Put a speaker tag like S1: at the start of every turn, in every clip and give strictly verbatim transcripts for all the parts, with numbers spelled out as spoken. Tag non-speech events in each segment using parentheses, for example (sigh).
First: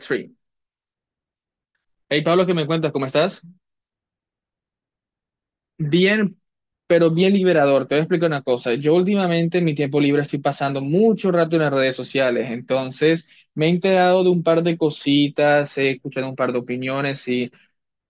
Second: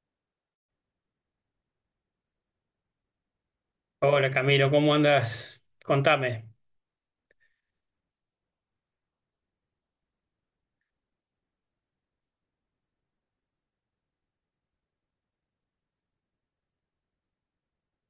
S1: Tree. Hey Pablo, ¿qué me cuentas? ¿Cómo estás?
S2: Hola Camilo, ¿cómo andas?
S1: Bien,
S2: Contame.
S1: pero bien liberador. Te voy a explicar una cosa. Yo últimamente en mi tiempo libre estoy pasando mucho rato en las redes sociales, entonces me he enterado de un par de cositas, he escuchado un par de opiniones y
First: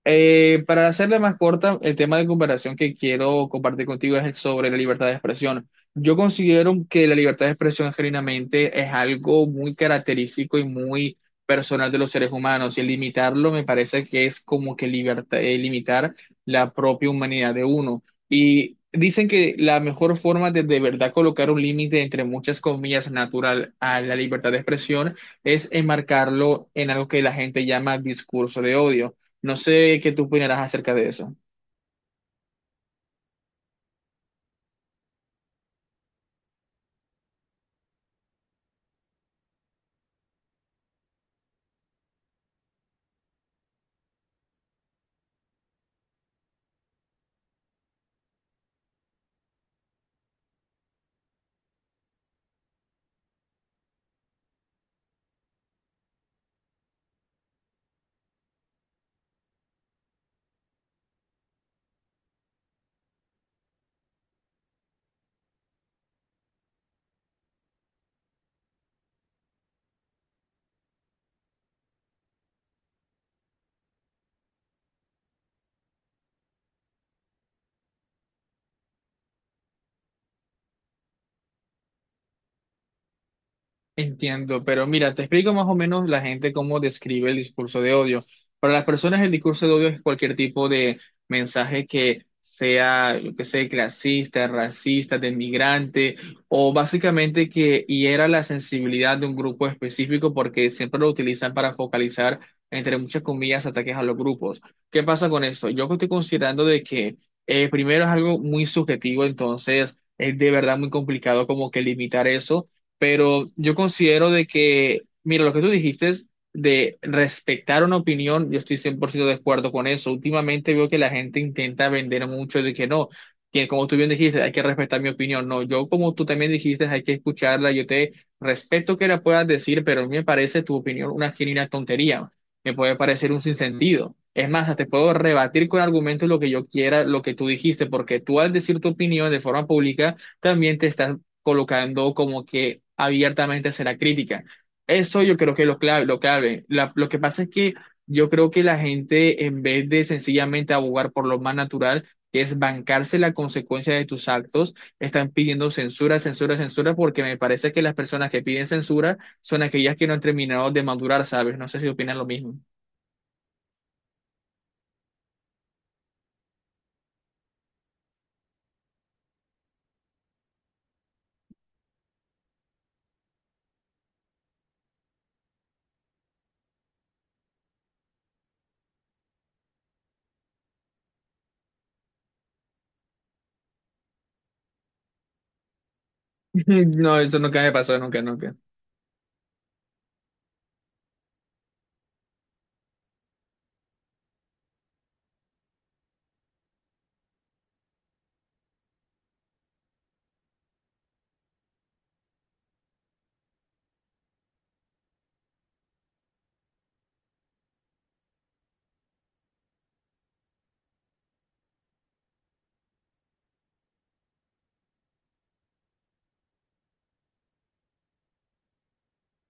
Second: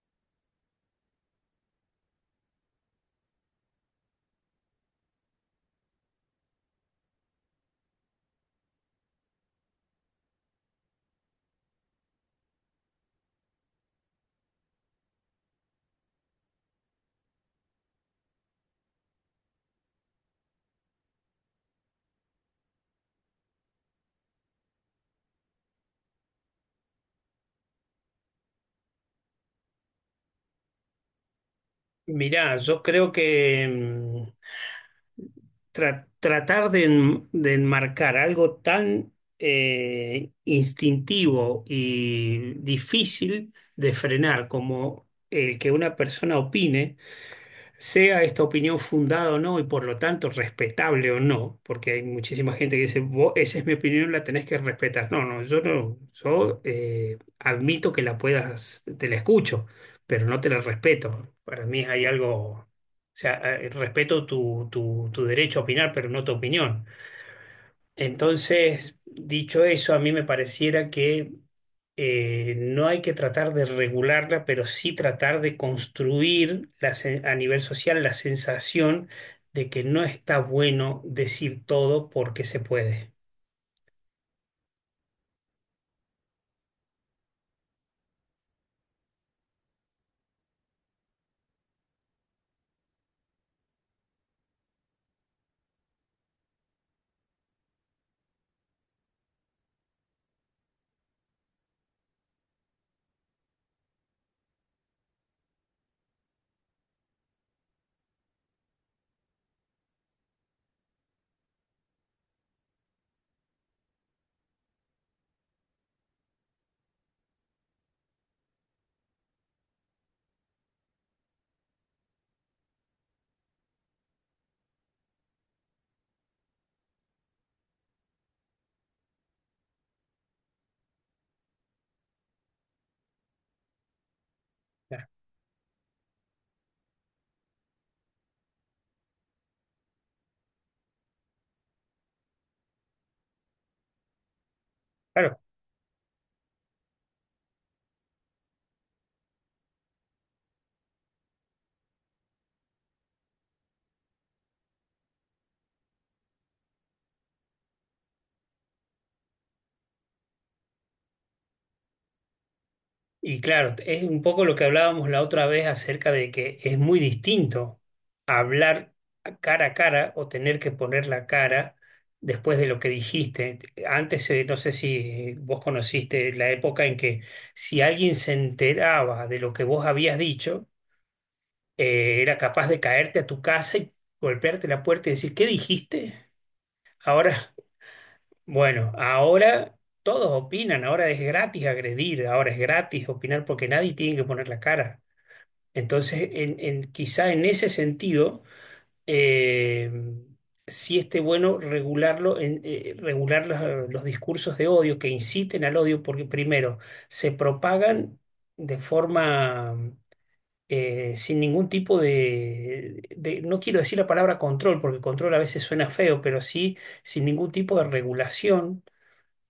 S1: Eh, para hacerla más corta, el tema de comparación que quiero compartir contigo es el sobre la libertad de expresión. Yo considero que la libertad de expresión genuinamente es algo muy característico y muy personal de los seres humanos y el limitarlo me parece que es como que liberta- eh, limitar la propia humanidad de uno. Y dicen que la mejor forma de de verdad colocar un límite entre muchas comillas natural a la libertad de expresión es enmarcarlo en algo que la gente llama discurso de odio. No sé qué tú opinarás acerca de eso.
S2: Mirá, yo creo que mm, tra- tratar de, en- de enmarcar algo tan eh, instintivo y difícil de frenar como el que una persona opine, sea esta opinión fundada o no y por lo tanto respetable o no, porque hay muchísima gente que dice, "Vos, esa es mi opinión, la tenés que respetar. No, no, yo no, yo eh, admito que la puedas, te la escucho, pero no te la respeto. Para mí hay algo, o sea, eh, respeto tu, tu, tu derecho a opinar, pero no tu opinión. Entonces, dicho eso, a mí me pareciera que eh, no hay que tratar de regularla, pero sí tratar de construir la sen- a nivel social la sensación de que no está bueno decir todo porque se puede.
S1: Entiendo, pero mira, te explico más o menos la gente cómo describe el discurso de odio. Para las personas, el discurso de odio es cualquier tipo de mensaje que sea, yo que sé, clasista, racista, de migrante, o básicamente que hiera la sensibilidad de un grupo específico porque siempre lo utilizan para focalizar, entre muchas comillas, ataques a los grupos. ¿Qué pasa con esto? Yo estoy considerando de que eh, primero es algo muy subjetivo, entonces es de verdad muy complicado como que limitar eso, pero yo considero de que, mira, lo que tú dijiste es de respetar una opinión, yo estoy cien por ciento de acuerdo con eso. Últimamente veo que la gente intenta vender mucho de que no, que como tú bien dijiste, hay que respetar mi opinión. No, yo como tú también dijiste, hay que escucharla, yo te respeto que la puedas decir, pero a mí me parece tu opinión una genuina tontería, me puede parecer un sinsentido. Es más, te puedo rebatir con argumentos lo que yo quiera, lo que tú dijiste, porque tú al decir tu opinión de forma pública, también te estás colocando como que abiertamente será crítica. Eso yo
S2: Claro.
S1: creo que es lo clave, lo clave. La- lo que pasa es que yo creo que la gente, en vez de sencillamente abogar por lo más natural, que es bancarse la consecuencia de tus actos, están pidiendo censura, censura, censura, porque me parece que las personas que piden censura son aquellas que no han terminado de madurar, ¿sabes? No sé si opinan lo mismo.
S2: Y claro, es un poco lo que hablábamos la otra vez acerca de que es muy distinto hablar cara a cara o tener que poner la cara después de lo que dijiste. Antes, eh, no sé si vos conociste la época en que si alguien se enteraba de lo que vos habías dicho, eh, era capaz de caerte a tu casa y golpearte la puerta y decir, ¿qué dijiste?
S1: (laughs) No, eso
S2: Ahora,
S1: nunca me pasó, nunca, nunca.
S2: bueno. ahora... Todos opinan, ahora es gratis agredir, ahora es gratis opinar porque nadie tiene que poner la cara. Entonces, en, en- quizá en ese sentido, eh, sí esté bueno regularlo, en- eh, regular los, los discursos de odio que inciten al odio, porque primero, se propagan de forma eh, sin ningún tipo de, de- no quiero decir la palabra control, porque control a veces suena feo, pero sí sin ningún tipo de regulación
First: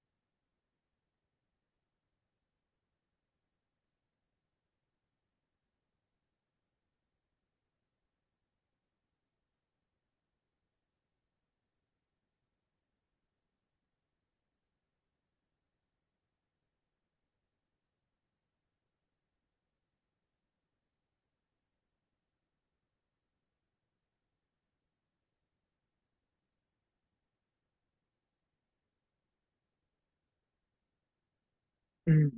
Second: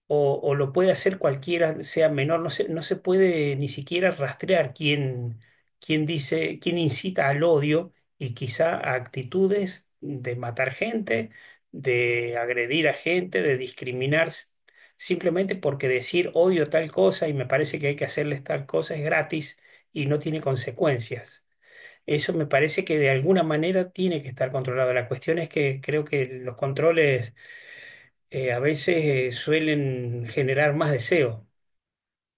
S2: o, o lo puede hacer cualquiera, sea menor, no se, no se puede ni siquiera rastrear quién, quién dice, quién incita al odio y quizá a actitudes de matar gente, de agredir a gente, de discriminar, s- simplemente porque decir odio tal cosa y me parece que hay que hacerles tal cosa es gratis y no tiene consecuencias. Eso me parece que de alguna manera tiene que estar controlado. La cuestión es que creo que los controles eh, a veces eh, suelen generar más deseo.
S1: Mm,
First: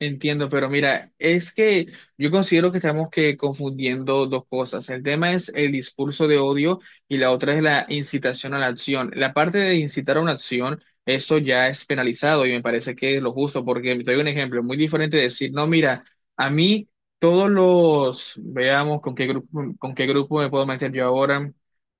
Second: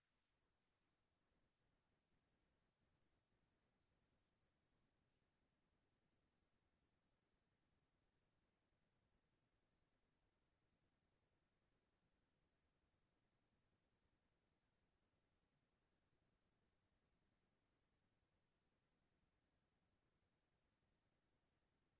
S1: Entiendo, pero mira, es que yo considero que estamos que confundiendo dos cosas. El tema es el discurso de odio y la otra es la incitación a la acción. La parte de incitar a una acción, eso ya es penalizado y me parece que es lo justo, porque te doy un ejemplo muy diferente de decir, no, mira, a mí todos los, veamos con qué grupo, con qué grupo me puedo meter yo ahora.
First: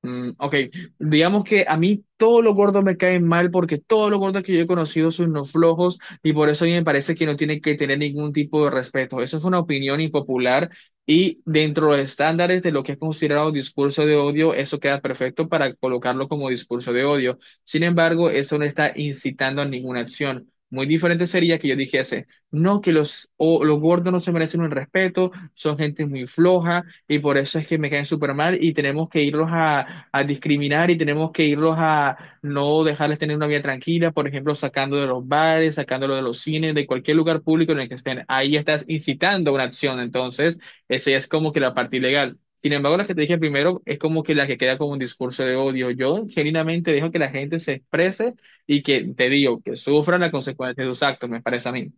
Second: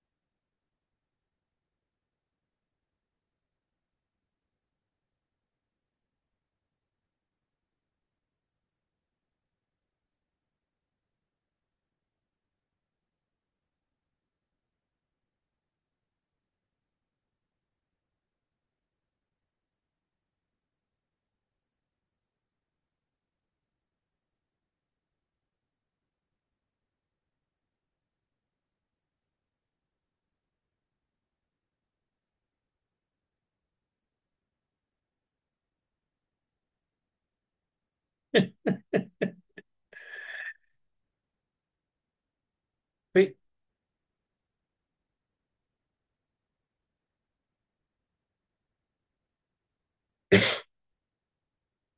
S1: Mm, ok, digamos que a mí todos los gordos me caen mal porque todos los gordos que yo he conocido son unos flojos y por eso a mí me parece que no tiene que tener ningún tipo de respeto. Eso es una opinión impopular y dentro de los estándares de lo que es considerado discurso de odio, eso queda perfecto para colocarlo como discurso de odio. Sin embargo, eso no está incitando a ninguna acción. Muy diferente sería que yo dijese, no, que los, o, los gordos no se merecen un respeto, son gente muy floja y por eso es que me caen súper mal y tenemos que irlos a, a discriminar y tenemos que irlos a, no dejarles tener una vida tranquila, por ejemplo, sacando de los bares, sacándolo de los cines, de cualquier lugar público en el que estén. Ahí estás incitando una acción, entonces, esa es como que la parte ilegal. Sin embargo, la que te
S2: Sí.
S1: dije primero es como que la que queda como un discurso de odio. Yo genuinamente dejo que la gente se exprese y que te digo, que sufran las consecuencias de sus actos, me parece a mí.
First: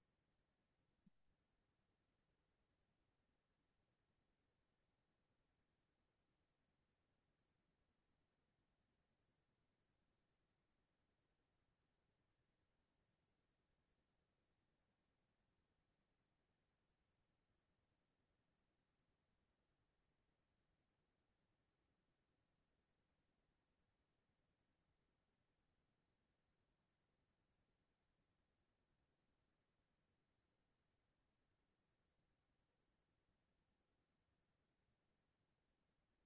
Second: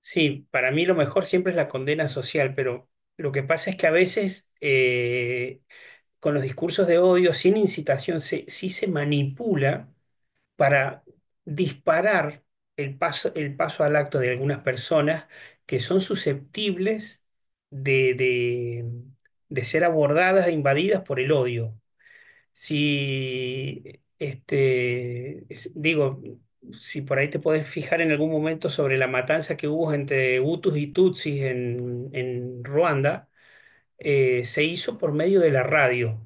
S2: Sí, para mí lo mejor siempre es la condena social, pero lo que pasa es que a veces eh, con los discursos de odio, sin incitación, se- sí se manipula para disparar el paso, el paso al acto de algunas personas que son susceptibles de, de de ser abordadas e invadidas por el odio. Si, este, es- digo, si por ahí te podés fijar en algún momento sobre la matanza que hubo entre Hutus y Tutsis en, en Ruanda, eh, se hizo por medio de la radio,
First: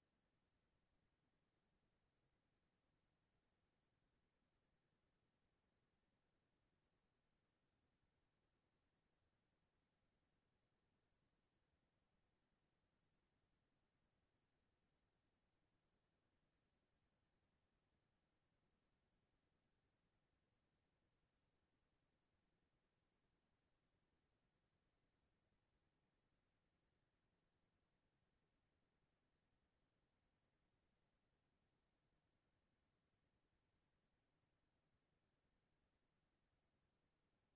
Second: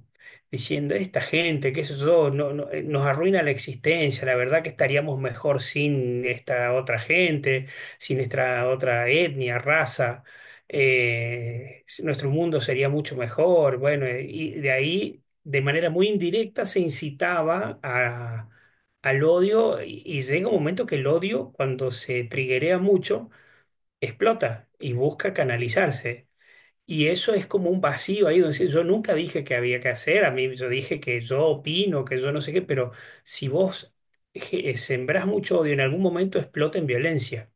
S2: diciendo, esta gente, qué sé yo, no, no, eh, nos arruina la existencia, la verdad que estaríamos mejor sin esta otra gente, sin esta otra etnia, raza, eh, s- nuestro mundo sería mucho mejor. Bueno, eh, y de ahí, de manera muy indirecta, se incitaba a- al odio y, y llega un momento que el odio, cuando se triguea mucho, explota y busca canalizarse. Y eso es como un vacío ahí donde sí, yo nunca dije que había que hacer, a mí yo dije que yo opino, que yo no sé qué, pero si vos je- sembrás mucho odio, en algún momento explota en violencia.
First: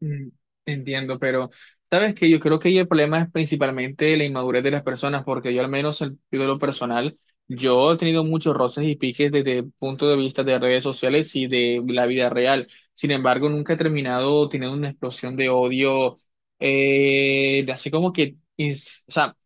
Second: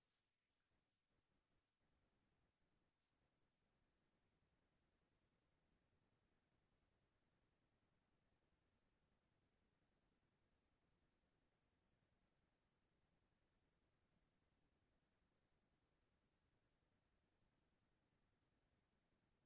S1: Mm, Entiendo, pero sabes que yo creo que ahí el problema es principalmente la inmadurez de las personas, porque yo al menos en de lo personal, yo he tenido muchos roces y piques desde el punto de vista de redes sociales y de la vida real. Sin embargo, nunca he terminado teniendo una explosión de odio, eh, de así como que, ins- o sea,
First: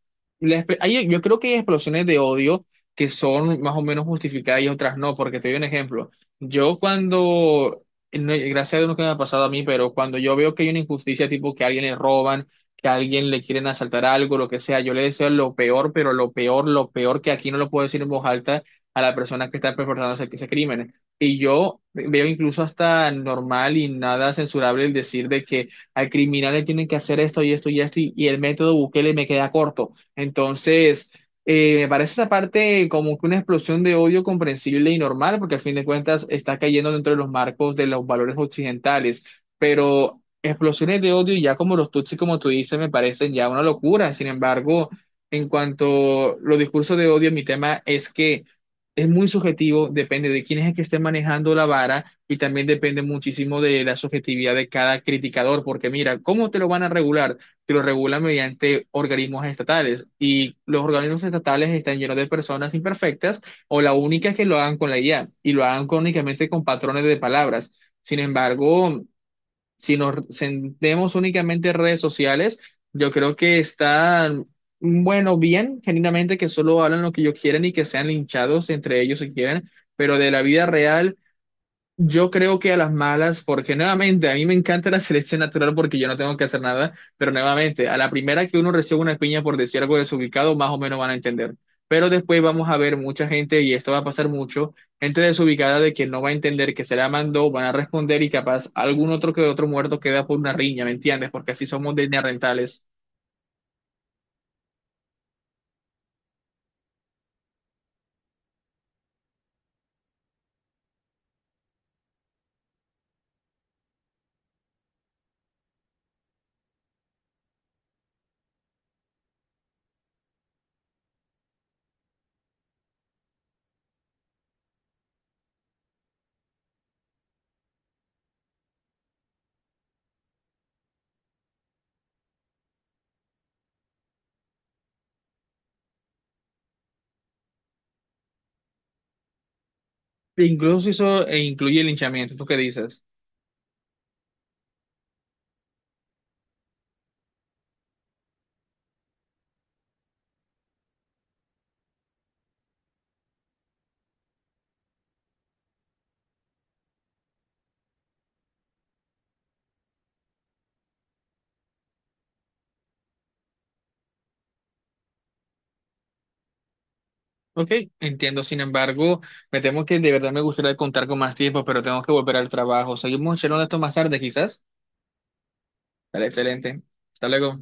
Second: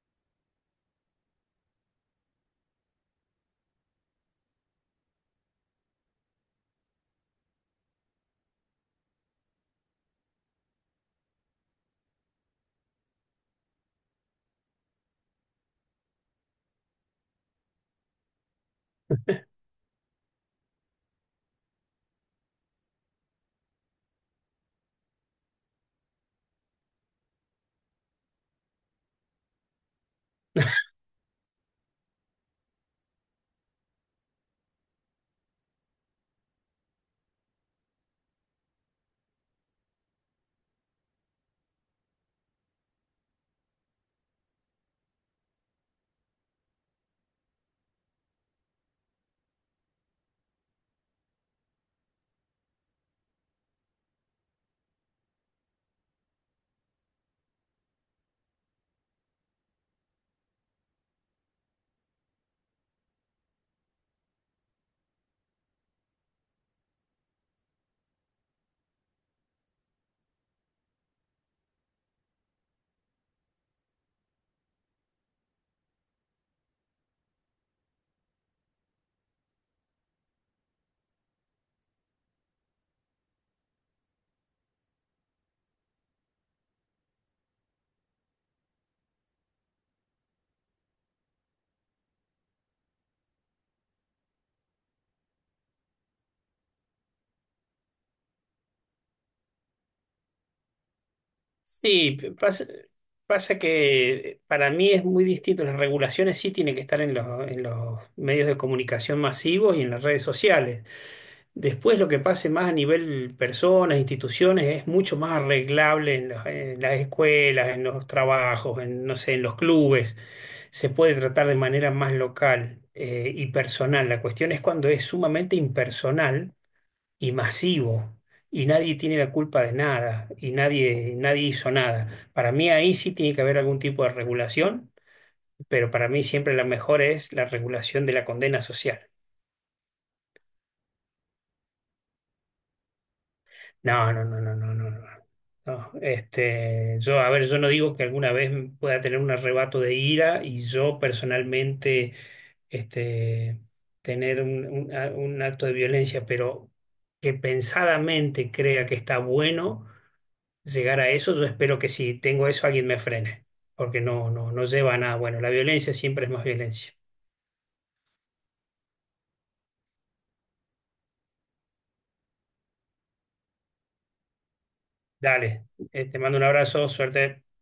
S1: la espe- hay- yo creo que hay explosiones de odio que son más o menos justificadas y otras no, porque te doy un ejemplo. Yo cuando no, gracias a Dios nunca me ha pasado a mí, pero cuando yo veo que hay una injusticia, tipo que a alguien le roban, que a alguien le quieren asaltar algo, lo que sea, yo le deseo lo peor, pero lo peor, lo peor que aquí no lo puedo decir en voz alta a la persona que está perpetrando ese, ese crimen. Y yo veo incluso hasta normal y nada censurable el decir de que al criminal le tienen que hacer esto y esto y esto, y, y el método Bukele me queda corto. Entonces. Eh, me parece esa parte como que una explosión de odio comprensible y normal, porque al fin de cuentas está cayendo dentro de los marcos de los valores occidentales, pero explosiones de odio ya como los tutsis, como tú dices, me parecen ya una locura. Sin embargo, en cuanto a los discursos de odio, mi tema es que es muy subjetivo, depende de quién es el que esté manejando la vara y también depende muchísimo de la subjetividad de cada criticador, porque mira, ¿cómo te lo van a regular? Que lo regulan mediante organismos estatales. Y los organismos estatales están llenos de personas imperfectas o la única es que lo hagan con la I A y lo hagan con- únicamente con patrones de palabras. Sin embargo, si nos centremos únicamente en redes sociales, yo creo que están, mm, bueno, bien, genuinamente que solo hablan lo que ellos quieren y que sean linchados entre ellos si quieren, pero de la vida real yo creo que a las malas, porque nuevamente a mí me encanta la selección natural porque yo no tengo que hacer nada, pero nuevamente a la primera que uno recibe una piña por decir algo desubicado, más o menos van a entender. Pero después vamos a ver mucha gente, y esto va a pasar mucho, gente desubicada de que no va a entender que se la mandó, van a responder y capaz algún otro que otro muerto queda por una riña, ¿me entiendes? Porque así somos de
S2: Sí, p- pasa,
S1: neandertales.
S2: pasa que para mí es muy distinto, las regulaciones sí tienen que estar en los, en los medios de comunicación masivos y en las redes sociales. Después lo que pase más a nivel personas, instituciones, es mucho más arreglable en, los- en las escuelas, en los trabajos, en, no sé, en los clubes se puede tratar de manera más local eh, y personal. La cuestión es cuando es sumamente impersonal y masivo y nadie tiene la culpa de nada y nadie, nadie hizo nada. Para mí ahí sí tiene que haber algún tipo de regulación, pero para mí siempre la mejor es la regulación de la condena social.
S1: Incluso eso eh, incluye el linchamiento, ¿tú qué dices?
S2: No, no, no, no, no, no, no. No. Este, yo, a ver, yo no digo que alguna vez pueda tener un arrebato de ira y yo personalmente, este, tener un, un a- un acto de violencia, pero que pensadamente crea que está bueno llegar a eso, yo espero que si tengo eso alguien me frene, porque no, no, no lleva a nada bueno. La violencia siempre es más violencia.
S1: Ok, entiendo. Sin embargo, me temo que de verdad me gustaría contar con más tiempo, pero tengo que volver al trabajo. Seguimos charlando esto más tarde, quizás.
S2: Dale, eh, te
S1: Dale,
S2: mando un
S1: excelente.
S2: abrazo,
S1: Hasta
S2: suerte.
S1: luego.